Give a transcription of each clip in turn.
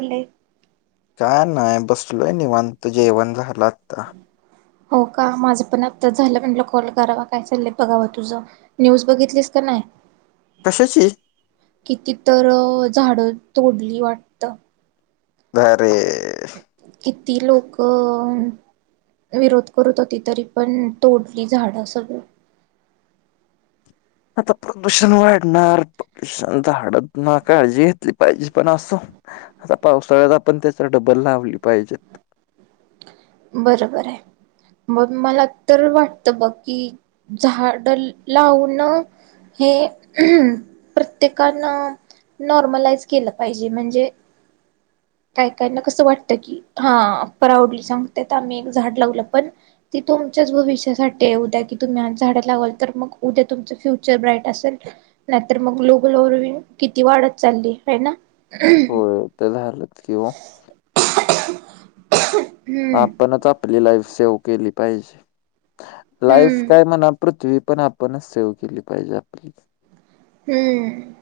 ले काय नाही बसलोय निवन तो जेवण झालं आता हो का माझं पण आता झालं म्हणटला कॉल करावा काय चाललंय बघाव तुझं न्यूज बघितलीस का नाही कश्याची? किती तर झाडं तोडली वाट अरे किती लोक विरोध करत होती तरी पण तोडली झाडं सगळं आता प्रदूषण वाढणार प्रदषण झाड काळजी घेतली पाहिजे पण असो आता पावसाळ्याला पण त्याच डबल लावली पाहिजेत बरोबर आहे. मं मला तरं वाटतं बघं कि झाडं लावूनं हे प्रत्येकानं नॉर्मलाईज केलं पाहिजे म्हणजे कायं कायं नां कसं वाटतं की हां प्राऊडली सांगते आम्हीं एक झाडं लावलं पणं ती तुमच्यांच भविष्यांसाठी उद्यां की तुम्हीं आंज झाडं लावालं तरं मंग उद्यां तुमचं फ्युचर ब्राईट असेल. नाहीतर मग ग्लोबल वर्मिंग किती वाढत चालली हाय ना. होय ते तर झालं च किं ओ. हम्म आपणच आपली लाईफ सेव केली पाहिजे. लाईफ हम्म काय म्हणा पृथ्वी पण आपणच सेव केली पाहिजे आपली. हम्म.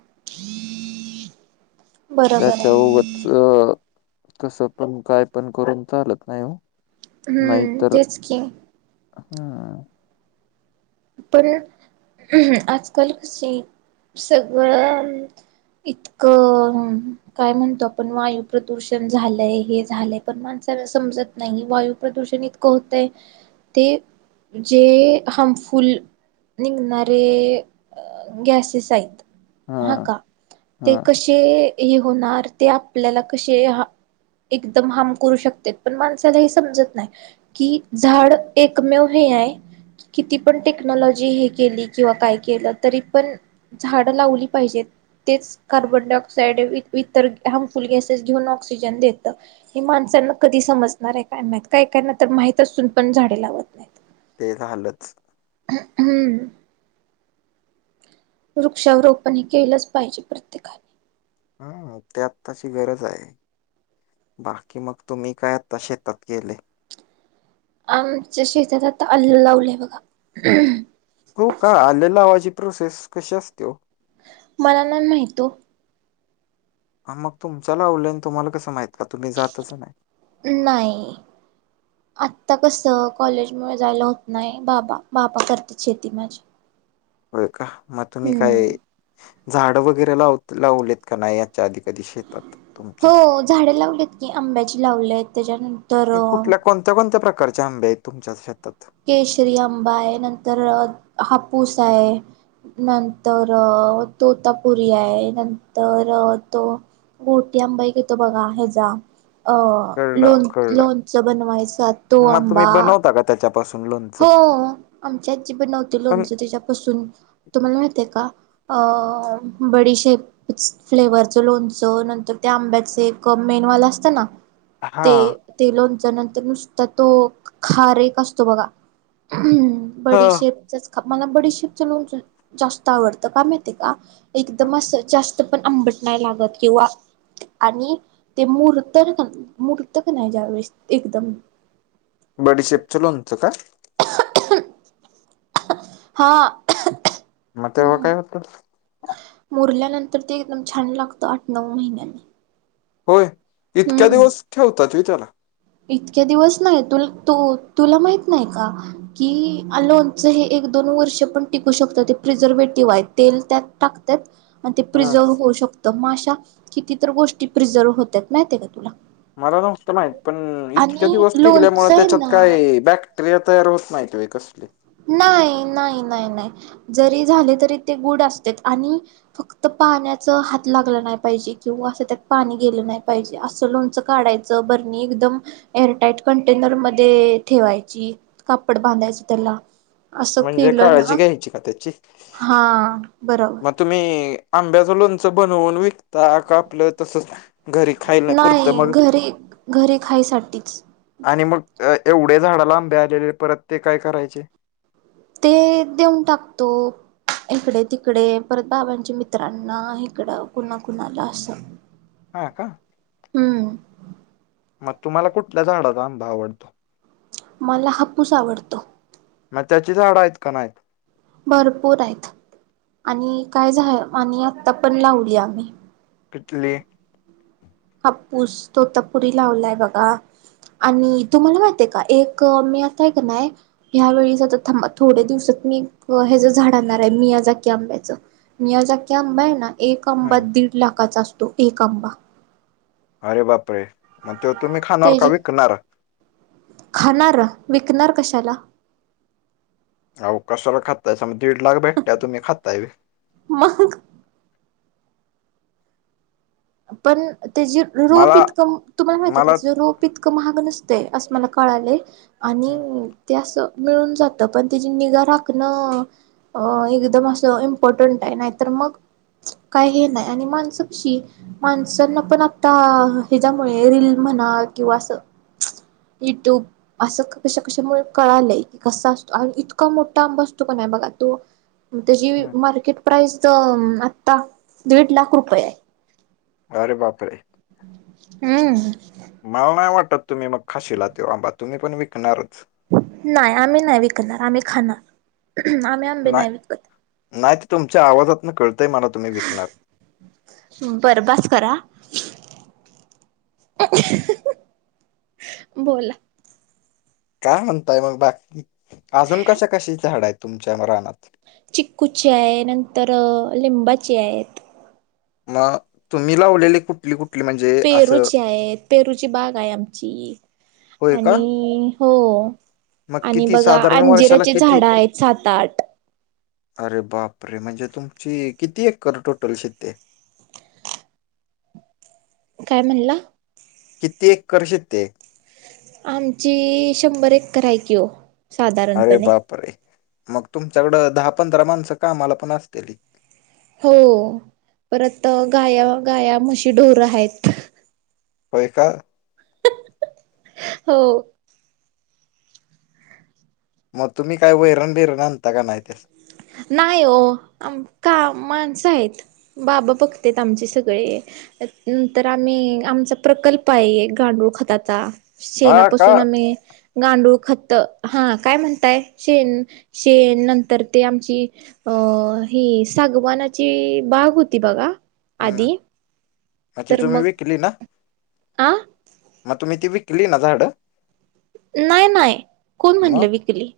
बरोबर आहे त्याच्याोबतच तस पण काय पण करून चालत नाही हो. हम्म नाहीतर तेच की हम्. पण आजकाल कस सगळं इतकं काय म्हणतो आपण वायू प्रदूषण झालंय हे झालंय पण माणसाला समजत नाही वायू प्रदूषण इतकं होतंय ते जे हं म फुल निघणारे गॅसेस आहेत. हा का ते हा कसे हे होणार ते आपल्याला कसे, एकदम हाम करू शकत्यात पण माणसाला हे समजत नाही. कि झाड एकमेव हे आहे किती पण टेक्नॉलॉजी हे केली किंवा काय केलं तरी पण झाड लावली पाहिजेत. तेच कार्बन डायऑक्साइड इतर हार्मफुल गॅसेस घेऊन ऑक्सिजन देतं. हे माणसांना कधी समजणाराय काय नाहीत काय काय ना तर माहीत असून पण झाडे लावत नाही. ते झालंच. ह हम्म. वृक्षारोपणे केलंच पाहिजे प्रत्येकान. ह त्यात तशी गरज हाय. बाकी मग तुम्ही काय आता शेतात गेले. आमच्या शेतात आता आलं लावलं बघा. हो का आल लावायची प्रोसेस कशी असते ओ. मला नाही माहीत ओ. ह मग तुमच्या लावलं तुम्हाला कसं माहित का तुम्ही जातचं नाही नाही. आता कसं कॉलेजमुळे जायला होत. नाही बाबा करता शेती माझी. होय का मग तुम्ही काय हम्म झाडं वगैरे लाव लावलेतं का नाही. याच्या आधी कधी शेतात तुमच्या? हो झाडे लावलीत. की आंब्याची लावलेय त्याच्यान कुठल्या कोणत्या कोणत्या प्रकारच्या आंबे आहेत तुमच्या शेतात. केशरी आंबा हाय. नंतर हापूस हाय. नंतर तोता पुुरी आहे नंतर तो मोठीआंबाईक तिथं आहे बघा जा. कळलं कळलं लोणचं बनवायचं तो आंबा. बघा त्याच्या पासून लोन हो आमची आजी बनवते पण लोणचं त्याच्यापासून तुम्हाला माहतीय का? अ. बडीशेप. फ्लेवर्स लोणचं नंतर त्या आंब्याचं एक मेण वालं असतं ना. हा ते लोणचं नंतर नुसता तो खारीक असतो बघा. हम्म हा बडीशेपचचं. मला बडीशेपचं लोणचं जास्त आवडतं का माहीत का एकदम असं जास्त, पण आंबट नाही. लागत किंवा आणि ते मुरत नाही. का ज्यावेेळेस एकदम बडीशेपचं लोणचं का. [unintelligible] हा. म तव काय होतं. मुरल्या नंतर ते एकदम छान लागतं आठ नऊ महिन्यानी होय इतक्या दिवस ठेवतात. होय त्याला इतके दिवस नाही तुला माहित नाही का. कि लोणचं हे एक दोन वर्ष पण टिकू शकतात ते प्रिझर्वेटिव्ह आहे तेल त्यातं टकट्यात. मग ते हा प्रिझर्व्ह होऊ शकतं मग अशा कितीत गोष्टी प्रिझर्व्ह होत्यात माहिती आहे का तुला मला नसत माहीत पण इतक्या आणि दिवस टिकल्या मुळे लोणचं आहे त्याच्यात ना काय बॅक्टरीय क्रिया तयार होत. नाहीत कसली नाय नाय नाय नाय. जरी झाले तरी ते गोड असते आणि फक्त पाण्याचं हात लागला नाही पाहिजे किंवा असं त्यात पाणी गेलं नाही. पाहिजे असं लोणचं काढायचं बरणी एकदम एअरटाईट कंटेनर मध्ये ठेवायची. कपडं बांधचं त्याला असं म्हणजे केलं ना काळजी घ्यायची का त्याची. हा, बरोबर. मग तुम्ही आंब्याचं लोणचं बनवून विकता का आपलं तसचं घरी खायला पुरतं नाही मगं घरी घरी खायसाठीच आणि मग एवढे झाडाला आंबे आलेले परत ते काय करायचे ते देऊन टाकतो. इकडे तिकडे परत बाबांच्या मित्रांना इकडं कुणाकुणाला असं हा का हम्म मग तुम्हाला कुठल्या झाडाचा आंबा आवडतो मला हापूस आवडतो मग त्याची झाडं आहेत का नाहीत भरपूर आहेत आणि काय झा आणि आता पण लावली आम्ही प्ले हप्पूस तो तर पुरी लावलाय बघा आणि तुम्हाला माहती आहे का एक मी असं आहे का ना ह्यावेेळी ज आ थांबा थोड्या दिवसात मी ह्याच झाड आणणार आहे मि याजकी आंब्याचं मी याज अख्या आंबा आहे ना एक आंबा ह दीड लाखाचा असतो एक आंबा अरे बाप रे म ते खाणार विकणार कशाला आव कशाला खाताय मग दीड लाख भेटत तुम्ही खातयं मगं. पण त्याची रोप मला इतकं तुम्हाला माहिती का मला रोप पितकं महाग नसतय असं मला कळाले आणि हम्म, ते असं मिळून जातं पण त्याची निगा राखणं अ एकदम असं इम्पॉर्टंट आहे नाहीतर मग काय हे नाही आणि माणसंशी माणसांना पण आता हच्यामुळे रीलील म्हणा किंवा अस इटू असं कशा कशामुळे कळालंय की कसा असतो आणि इतका मोठा आंब असतो का नाही बघा तो त्याची हम्म. मार्केट प्राइस आता दीड लाख रुपये आहे अरे बापरे हम् मला नाही वाटत तुम्ही मग खाशीला ते आंबा तुम्ही पण विकणारच नाही आम्ही नाही विकणार आम्ही खाणार आम्ही आंबे विकत नाही नाही ते तुमच्या आवाजातून कळतंय मला तुम्ही विकणार बर बास करा [unintelligible] बोला काय म्हणताय मग बाकी अजून कशा कशाची झाड आहेत तुमच्या रानात चिक्कूची आय नंतर लिंबाची आयत मग तुम्ही लावलेले कुठली कुठ पेरूची आहेत पेरूची बाग आहे आमची होय का आणि हो मग आणि किती बघा साधारण वर्षाला अंजिराची किती झाड आहेत सात आठ अरे बाप रे म्हणजे तुमची किती एकर टोटल शेती आय काय म्हणला किती एकर शेतीय आमची शंभर एकर हाय की ओ अरे साधारणपणे बाप रे मग तुमच्याकडं दहा पंधरा माणसं कामाला पण असतेली हो परत गाया गाया म्हशी ढोर हाईत होय का हो मग तुम्ही काय वैरण बिरण आणता का नाही त्यासनी नाही हो आम का माणसं आहेत बाबा बघत्येत आमचे सगळे त्यात नंतर आम्ही आमचा प्रकल्प आहे एक गांडूळ खताचा हा का शेणापासून आम्ही गांडूळ खत हा काय म्हणताय शेण शेण नंतर ते आमच्या की अ ही सागवानाची बाग होती बघा आधी अच्छा तर तुम्ही मग विकली ना आ तुम्ही ती विकली ना झाडं नाही नाही कोण म्हणलं मग विकली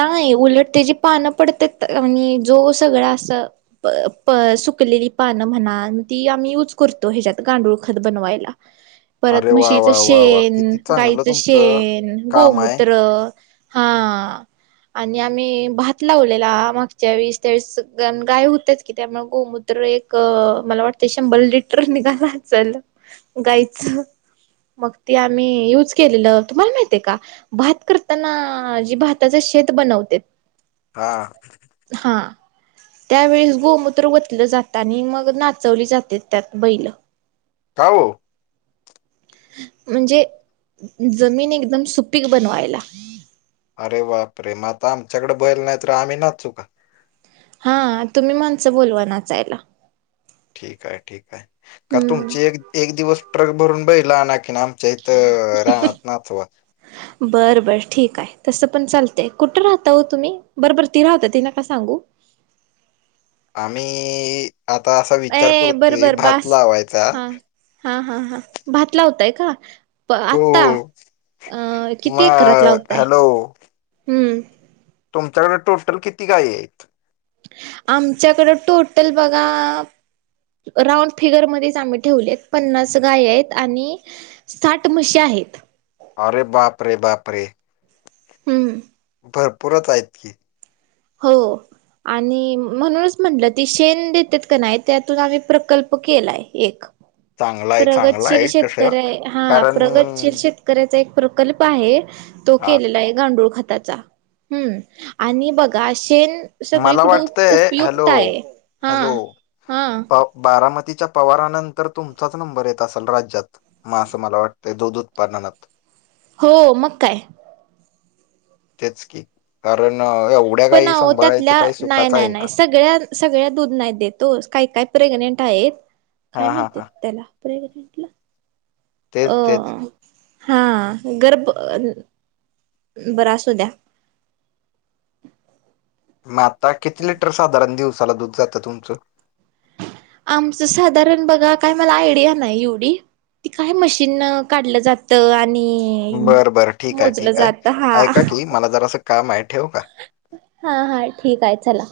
नाय उलट त्याची पानं पडतात आणि जो सगळा असं प प सुकलेली पानं म्हणा ती आम्ही यूज करतो ह्याच्यात गांडूळ खत बनवायला परत अरे वा म्हशीच वा वा वा शेण किती चांगलं गाईचं तुमचं शेण काम आहे गोमूत्र हा आणि आम्ही भात लावलेला मागच्या वेळेस त्या वेळेस गाय होतेच की त्यामुळे गोमुत त्र एक मला वाटतय शंभर लिटर निघाला असल गायीचं मग ते आम्ही युज केलेलं तुम्हाला माहित ते का भात करताना जे भाताच शेत बनवत्यात हा हा त्यावेळेस गोमूत्र वतलं जातं आणि मग नाचवली जात्यात त्यात बैल का ओ म्हणजे जमीन एकदम सुपीक बनवायला अरे बापरे रे म आता आमच्याकडे बैल नाहीतर आम्ही नाचू का हा तुम्ही माणसं बोलवा नाचायला ठीकाय ठीकाय का तुमची हम्म एक एक दिवस ट्रक भरून बैला आण की नाम- आमच्या हीथ रानात नाचवा बर बर ठीक आहे तसं पण चालतय कुठं राहता ओ तुम्ही बरबर ती राहूद्या ति नका सांगू आम्ही आता असा विचार ए बर करतोय बर भात बास लावायचा हा हा हा हा भात लावताय का प हो आता अ किती एकरात मग लावताय हम्म तुमच्याकड टोटल किती गाय आहेत आमच्याकडं टोटल बघा राऊंड फिगरमध्येच आम्ही ठेवलेत पन्नास गाय आहेत आणि साठ म्हशी आहेत अरे बापरे बापरे हम् भरपूरच आहेत की हो आणि म्हणूनच म्हटलं ती शेण देतात का नाही त्यातून आम्ही प्रकल्प केलाय एक चांगला आहे, चांगला प्रगतशील आहे तसं. शेतकऱ्या हा कारण प्रगतशील शेतकरी. शेतकर्‍याचा एक प्रकल्प आहे तो हां, केलेला आहे. गांडूळ खताचा हम् आणि बघा शेन मला सगळीकडं वाटतंय उपयुक्त हॅलो, आहे हा हॅलो हा प बारामतीच्या पवारानंतर तुमचाच नंबर येत असल राज्यात मग असं मला वाटतं दूध उत्पादनात हो मग काय तेच की कारण एवढ्या पण काही अहो सांभाळायचं त्यातल्या काही नाही सूकाच नाही आहे नाही का सगळ्या सगळ्या दूध नाही दे ओ काही काय प्रेग्नेंट आहेत काय हां, हां, म्हणतात हां. त्याला प्रेग्नंटला अ तेच तेच. हा गर्ब बरं असू द्या मग आता किती लिटर साधारण दिवसाला दूध जातं तुमचं आमचं साधारण बघा काय मला आयडिया नाही एवढी ती काय मशीन काढलं जातं आणि बर बरं ठीक आहे मोजलं ठीक जात हा आहे ऐका की मला जरासं काम आहे ठेवू का? हा हा ठीक आहे चला